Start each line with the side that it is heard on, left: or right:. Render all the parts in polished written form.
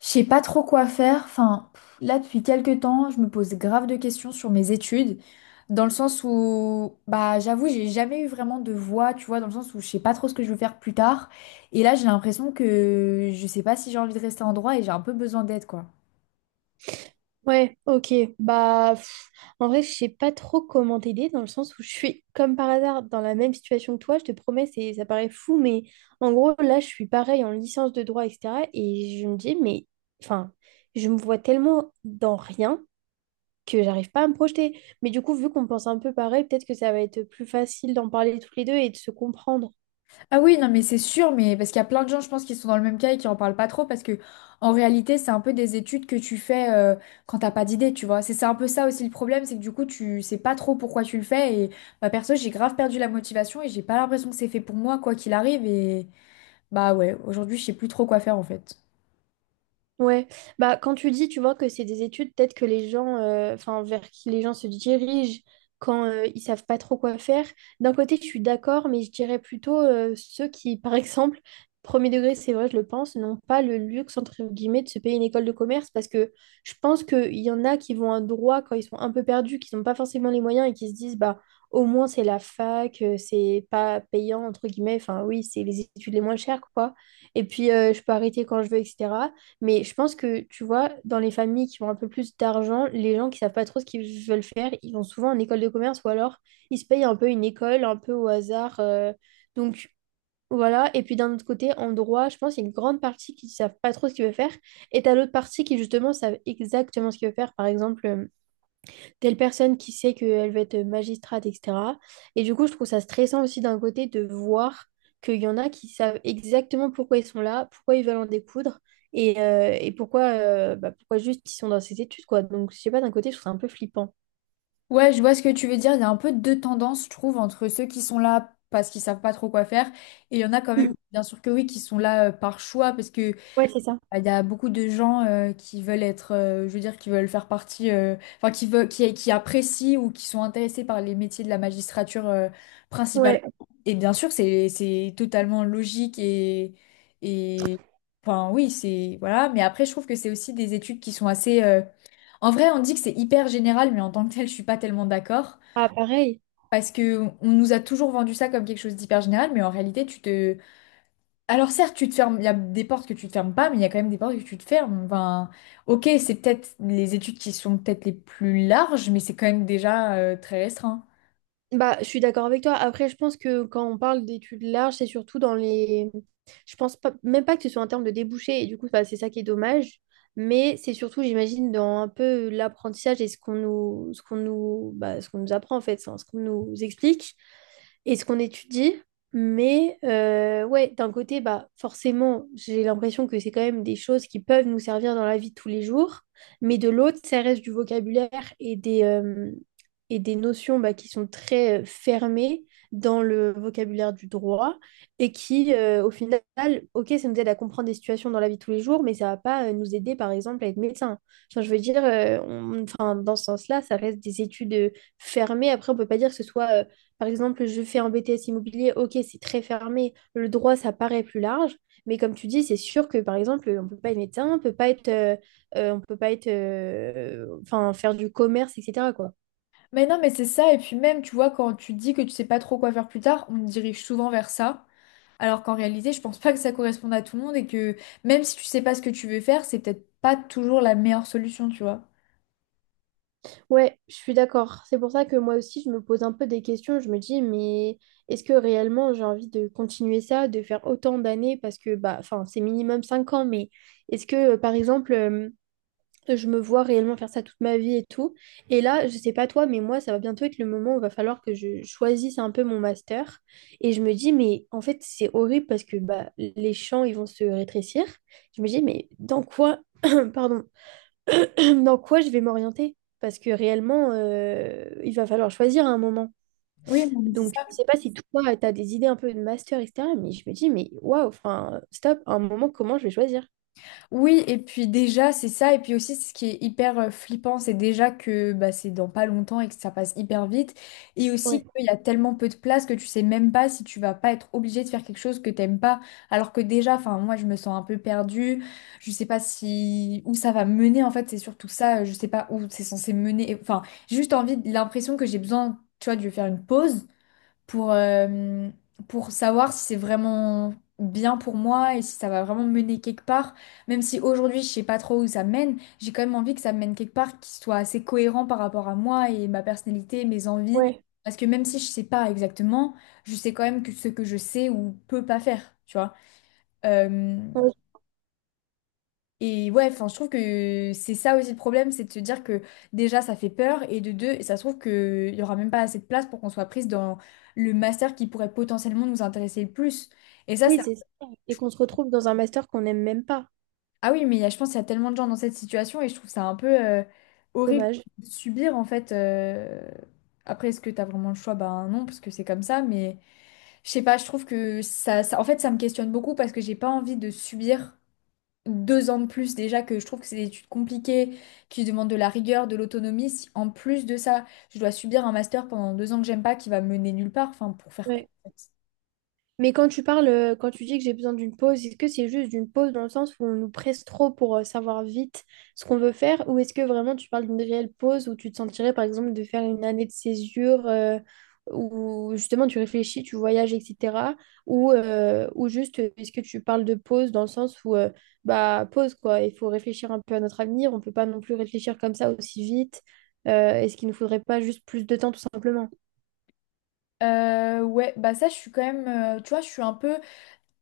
left: Je sais pas trop quoi faire. Enfin, là, depuis quelques temps, je me pose grave de questions sur mes études, dans le sens où, bah, j'avoue, j'ai jamais eu vraiment de voix, tu vois, dans le sens où je sais pas trop ce que je veux faire plus tard. Et là, j'ai l'impression que je sais pas si j'ai envie de rester en droit et j'ai un peu besoin d'aide, quoi.
right: Ouais, ok. Bah, en vrai, je sais pas trop comment t'aider dans le sens où je suis comme par hasard dans la même situation que toi. Je te promets, ça paraît fou, mais en gros, là, je suis pareil en licence de droit, etc. Et je me dis, mais enfin, je me vois tellement dans rien que j'arrive pas à me projeter. Mais du coup, vu qu'on pense un peu pareil, peut-être que ça va être plus facile d'en parler tous les deux et de se comprendre.
left: Ah oui, non, mais c'est sûr, mais parce qu'il y a plein de gens, je pense, qui sont dans le même cas et qui en parlent pas trop, parce que en réalité, c'est un peu des études que tu fais quand t'as pas d'idée, tu vois. C'est un peu ça aussi le problème, c'est que du coup, tu sais pas trop pourquoi tu le fais. Et bah, perso, j'ai grave perdu la motivation et j'ai pas l'impression que c'est fait pour moi, quoi qu'il arrive. Et bah ouais, aujourd'hui, je sais plus trop quoi faire en fait.
right: Ouais, bah quand tu dis, tu vois que c'est des études, peut-être que les gens, enfin vers qui les gens se dirigent quand ils savent pas trop quoi faire. D'un côté, je suis d'accord, mais je dirais plutôt ceux qui, par exemple, premier degré, c'est vrai, je le pense, n'ont pas le luxe entre guillemets de se payer une école de commerce parce que je pense qu'il y en a qui vont à droit quand ils sont un peu perdus, qui n'ont pas forcément les moyens et qui se disent bah au moins c'est la fac, c'est pas payant entre guillemets. Enfin oui, c'est les études les moins chères quoi. Et puis je peux arrêter quand je veux, etc. Mais je pense que, tu vois, dans les familles qui ont un peu plus d'argent, les gens qui savent pas trop ce qu'ils veulent faire, ils vont souvent en école de commerce ou alors ils se payent un peu une école, un peu au hasard. Donc voilà. Et puis d'un autre côté, en droit, je pense qu'il y a une grande partie qui savent pas trop ce qu'ils veulent faire. Et t'as l'autre partie qui, justement, savent exactement ce qu'ils veulent faire. Par exemple, telle personne qui sait qu'elle va être magistrate, etc. Et du coup, je trouve ça stressant aussi d'un côté de voir qu'il y en a qui savent exactement pourquoi ils sont là, pourquoi ils veulent en découdre et pourquoi juste ils sont dans ces études, quoi. Donc, je sais pas, d'un côté, je trouve ça un peu flippant.
left: Ouais, je vois ce que tu veux dire. Il y a un peu deux tendances, je trouve, entre ceux qui sont là parce qu'ils savent pas trop quoi faire, et il y en a quand même, bien sûr que oui, qui sont là par choix, parce que.
right: Ouais, c'est ça.
left: Bah, il y a beaucoup de gens qui veulent être, je veux dire, qui veulent faire partie, enfin, qui veulent, qui apprécient ou qui sont intéressés par les métiers de la magistrature principalement.
right: Ouais.
left: Et bien sûr, c'est totalement logique et, enfin, oui, c'est, voilà. Mais après, je trouve que c'est aussi des études qui sont assez, en vrai, on dit que c'est hyper général, mais en tant que tel, je suis pas tellement d'accord.
right: Ah, pareil.
left: Parce que on nous a toujours vendu ça comme quelque chose d'hyper général, mais en réalité, tu te, alors certes, tu te fermes, il y a des portes que tu te fermes pas, mais il y a quand même des portes que tu te fermes. Enfin, ok, c'est peut-être les études qui sont peut-être les plus larges, mais c'est quand même déjà très restreint.
right: Bah, je suis d'accord avec toi. Après, je pense que quand on parle d'études larges, c'est surtout dans les… Je pense pas, même pas que ce soit en termes de débouchés et du coup, bah, c'est ça qui est dommage. Mais c'est surtout, j'imagine, dans un peu l'apprentissage et ce qu'on nous, bah, ce qu'on nous apprend, en fait, enfin, ce qu'on nous explique et ce qu'on étudie. Mais ouais, d'un côté, bah, forcément, j'ai l'impression que c'est quand même des choses qui peuvent nous servir dans la vie de tous les jours. Mais de l'autre, ça reste du vocabulaire et des notions bah, qui sont très fermées dans le vocabulaire du droit et qui, au final, ok, ça nous aide à comprendre des situations dans la vie de tous les jours, mais ça va pas nous aider, par exemple, à être médecin. Enfin, je veux dire, enfin, dans ce sens-là, ça reste des études fermées. Après, on peut pas dire que ce soit par exemple, je fais un BTS immobilier, ok, c'est très fermé, le droit, ça paraît plus large, mais comme tu dis, c'est sûr que, par exemple, on ne peut pas être médecin, on peut pas être, enfin, faire du commerce, etc., quoi.
left: Mais non, mais c'est ça, et puis même, tu vois, quand tu dis que tu sais pas trop quoi faire plus tard, on te dirige souvent vers ça, alors qu'en réalité, je pense pas que ça corresponde à tout le monde, et que même si tu sais pas ce que tu veux faire, c'est peut-être pas toujours la meilleure solution, tu vois.
right: Ouais, je suis d'accord. C'est pour ça que moi aussi, je me pose un peu des questions, je me dis, mais est-ce que réellement j'ai envie de continuer ça, de faire autant d'années, parce que, bah, enfin, c'est minimum 5 ans, mais est-ce que, par exemple je me vois réellement faire ça toute ma vie et tout. Et là, je sais pas toi, mais moi, ça va bientôt être le moment où il va falloir que je choisisse un peu mon master. Et je me dis, mais en fait, c'est horrible parce que bah, les champs, ils vont se rétrécir. Je me dis, mais dans quoi, pardon, dans quoi je vais m'orienter? Parce que réellement, il va falloir choisir à un moment.
left: Oui, non, mais c'est
right: Donc,
left: ça.
right: je sais pas si toi, tu as des idées un peu de master, etc. Mais je me dis, mais waouh, enfin, stop, à un moment, comment je vais choisir?
left: Oui, et puis déjà, c'est ça. Et puis aussi, ce qui est hyper flippant, c'est déjà que bah, c'est dans pas longtemps et que ça passe hyper vite. Et aussi
right: Ouais,
left: qu'il y a tellement peu de place que tu sais même pas si tu vas pas être obligé de faire quelque chose que t'aimes pas. Alors que déjà, enfin, moi, je me sens un peu perdue. Je sais pas si où ça va mener. En fait, c'est surtout ça. Je sais pas où c'est censé mener. Enfin, j'ai juste envie, l'impression que j'ai besoin, tu vois, de faire une pause pour, euh, pour savoir si c'est vraiment bien pour moi et si ça va vraiment me mener quelque part. Même si aujourd'hui, je sais pas trop où ça mène, j'ai quand même envie que ça me mène quelque part qui soit assez cohérent par rapport à moi et ma personnalité, mes envies.
right: ouais.
left: Parce que même si je sais pas exactement, je sais quand même que ce que je sais ou peux pas faire, tu vois. Euh, et ouais, enfin, je trouve que c'est ça aussi le problème, c'est de se dire que déjà ça fait peur, et de deux, ça se trouve qu'il y aura même pas assez de place pour qu'on soit prise dans le master qui pourrait potentiellement nous intéresser le plus. Et ça,
right: Oui,
left: c'est.
right: c'est ça. Et qu'on se retrouve dans un master qu'on n'aime même pas.
left: Ah oui, mais je pense qu'il y a tellement de gens dans cette situation, et je trouve ça un peu horrible
right: Dommage.
left: de subir en fait. Après, est-ce que t'as vraiment le choix? Ben non, parce que c'est comme ça, mais. Je sais pas, je trouve que ça en fait, ça me questionne beaucoup parce que j'ai pas envie de subir deux ans de plus déjà que je trouve que c'est des études compliquées, qui demandent de la rigueur, de l'autonomie. Si en plus de ça, je dois subir un master pendant deux ans que j'aime pas, qui va me mener nulle part, enfin pour faire quoi
right: Ouais.
left: en fait.
right: Mais quand tu dis que j'ai besoin d'une pause, est-ce que c'est juste d'une pause dans le sens où on nous presse trop pour savoir vite ce qu'on veut faire, ou est-ce que vraiment tu parles d'une réelle pause où tu te sentirais par exemple de faire une année de césure où justement tu réfléchis, tu voyages, etc. Ou juste est-ce que tu parles de pause dans le sens où bah pause quoi, il faut réfléchir un peu à notre avenir, on peut pas non plus réfléchir comme ça aussi vite. Est-ce qu'il ne faudrait pas juste plus de temps tout simplement?
left: Ouais, bah ça je suis quand même, tu vois, je suis un peu,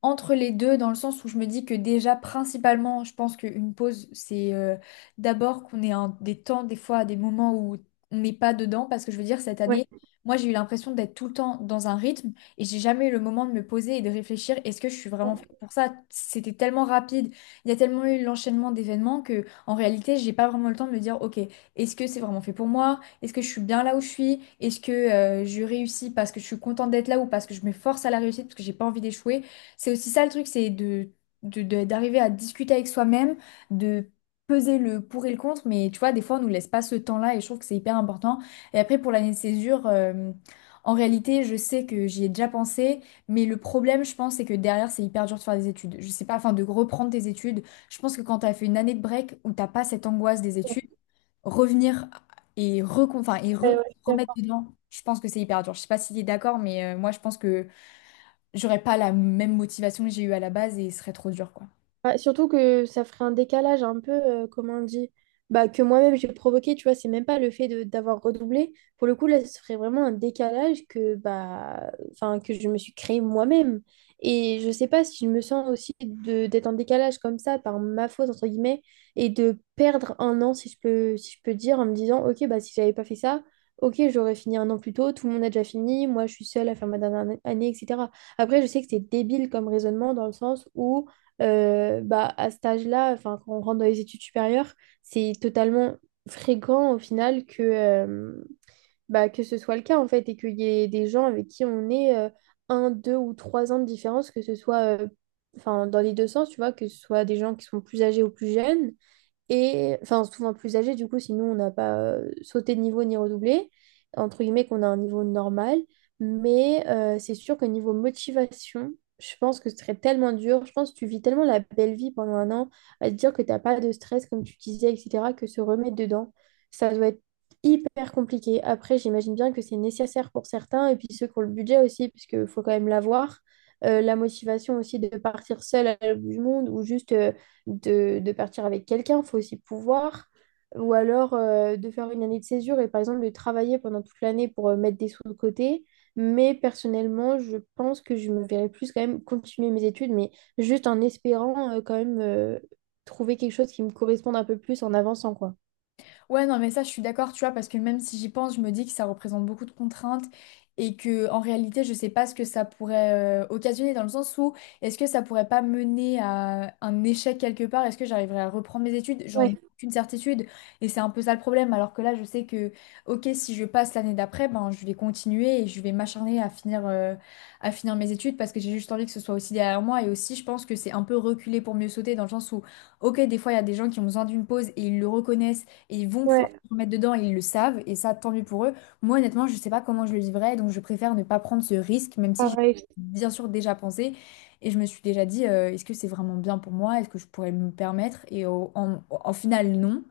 left: entre les deux, dans le sens où je me dis que déjà, principalement, je pense qu'une pause, c'est d'abord qu'on ait des temps, des fois, des moments où on n'est pas dedans, parce que je veux dire, cette
right: Ouais,
left: année, moi, j'ai eu l'impression d'être tout le temps dans un rythme et j'ai jamais eu le moment de me poser et de réfléchir, est-ce que je suis vraiment
right: ouais,
left: faite pour ça? C'était tellement rapide, il y a tellement eu l'enchaînement d'événements que, en réalité, j'ai pas vraiment le temps de me dire, ok, est-ce que c'est vraiment fait pour moi? Est-ce que je suis bien là où je suis? Est-ce que je réussis parce que je suis contente d'être là ou parce que je me force à la réussite parce que j'ai pas envie d'échouer? C'est aussi ça le truc, c'est de, d'arriver à discuter avec soi-même, de peser le pour et le contre, mais tu vois, des fois, on nous laisse pas ce temps-là et je trouve que c'est hyper important. Et après, pour l'année de césure, en réalité, je sais que j'y ai déjà pensé, mais le problème, je pense, c'est que derrière, c'est hyper dur de faire des études. Je sais pas, enfin, de reprendre tes études. Je pense que quand t'as fait une année de break où t'as pas cette angoisse des études, revenir et, enfin, et
right: ouais, ouais, ouais.
left: remettre dedans, je pense que c'est hyper dur. Je sais pas si tu es d'accord, mais moi, je pense que j'aurais pas la même motivation que j'ai eue à la base et ce serait trop dur, quoi.
right: Ouais, surtout que ça ferait un décalage un peu, comment on dit, bah, que moi-même j'ai provoqué, tu vois, c'est même pas le fait de d'avoir redoublé. Pour le coup, là, ce serait vraiment un décalage que, bah, enfin, que je me suis créé moi-même. Et je sais pas si je me sens aussi de d'être en décalage comme ça, par ma faute, entre guillemets, et de perdre 1 an, si je peux dire, en me disant, ok, bah, si j'avais pas fait ça, ok, j'aurais fini 1 an plus tôt, tout le monde a déjà fini, moi, je suis seule à faire ma dernière année, etc. Après, je sais que c'est débile comme raisonnement dans le sens où bah, à cet âge-là, enfin, quand on rentre dans les études supérieures, c'est totalement fréquent au final que ce soit le cas en fait et qu'il y ait des gens avec qui on est 1, 2 ou 3 ans de différence, que ce soit enfin, dans les deux sens, tu vois, que ce soit des gens qui sont plus âgés ou plus jeunes et enfin souvent plus âgés du coup sinon on n'a pas sauté de niveau ni redoublé entre guillemets qu'on a un niveau normal. Mais c'est sûr que, niveau motivation, je pense que ce serait tellement dur. Je pense que tu vis tellement la belle vie pendant 1 an à te dire que t'as pas de stress, comme tu disais, etc., que se remettre dedans, ça doit être super compliqué. Après, j'imagine bien que c'est nécessaire pour certains et puis ceux qui ont le budget aussi, puisqu'il faut quand même l'avoir. La motivation aussi de partir seul à l'autre bout du monde ou juste de partir avec quelqu'un, il faut aussi pouvoir. Ou alors de faire une année de césure et par exemple de travailler pendant toute l'année pour mettre des sous de côté. Mais personnellement, je pense que je me verrais plus quand même continuer mes études, mais juste en espérant quand même trouver quelque chose qui me corresponde un peu plus en avançant, quoi.
left: Ouais, non, mais ça, je suis d'accord, tu vois, parce que même si j'y pense, je me dis que ça représente beaucoup de contraintes et que en réalité, je sais pas ce que ça pourrait occasionner dans le sens où est-ce que ça pourrait pas mener à un échec quelque part? Est-ce que j'arriverai à reprendre mes études? J'en ai
right: Ouais,
left: aucune certitude et c'est un peu ça le problème. Alors que là, je sais que, ok, si je passe l'année d'après, ben, je vais continuer et je vais m'acharner à finir mes études parce que j'ai juste envie que ce soit aussi derrière moi et aussi, je pense que c'est un peu reculer pour mieux sauter dans le sens où, ok, des fois, il y a des gens qui ont besoin d'une pause et ils le reconnaissent et ils vont pouvoir
right: ouais,
left: se remettre dedans et ils le savent. Et ça, tant mieux pour eux. Moi, honnêtement, je ne sais pas comment je le vivrais. Donc, je préfère ne pas prendre ce risque, même si j'ai
right: pareil.
left: bien sûr déjà pensé. Et je me suis déjà dit, est-ce que c'est vraiment bien pour moi? Est-ce que je pourrais me permettre? Et en final, non.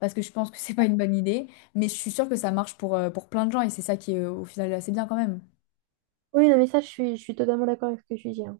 left: Parce que je pense que c'est pas une bonne idée. Mais je suis sûre que ça marche pour plein de gens. Et c'est ça qui est au final assez bien quand même.
right: Oui, non, mais ça, je suis totalement d'accord avec ce que tu dis, hein.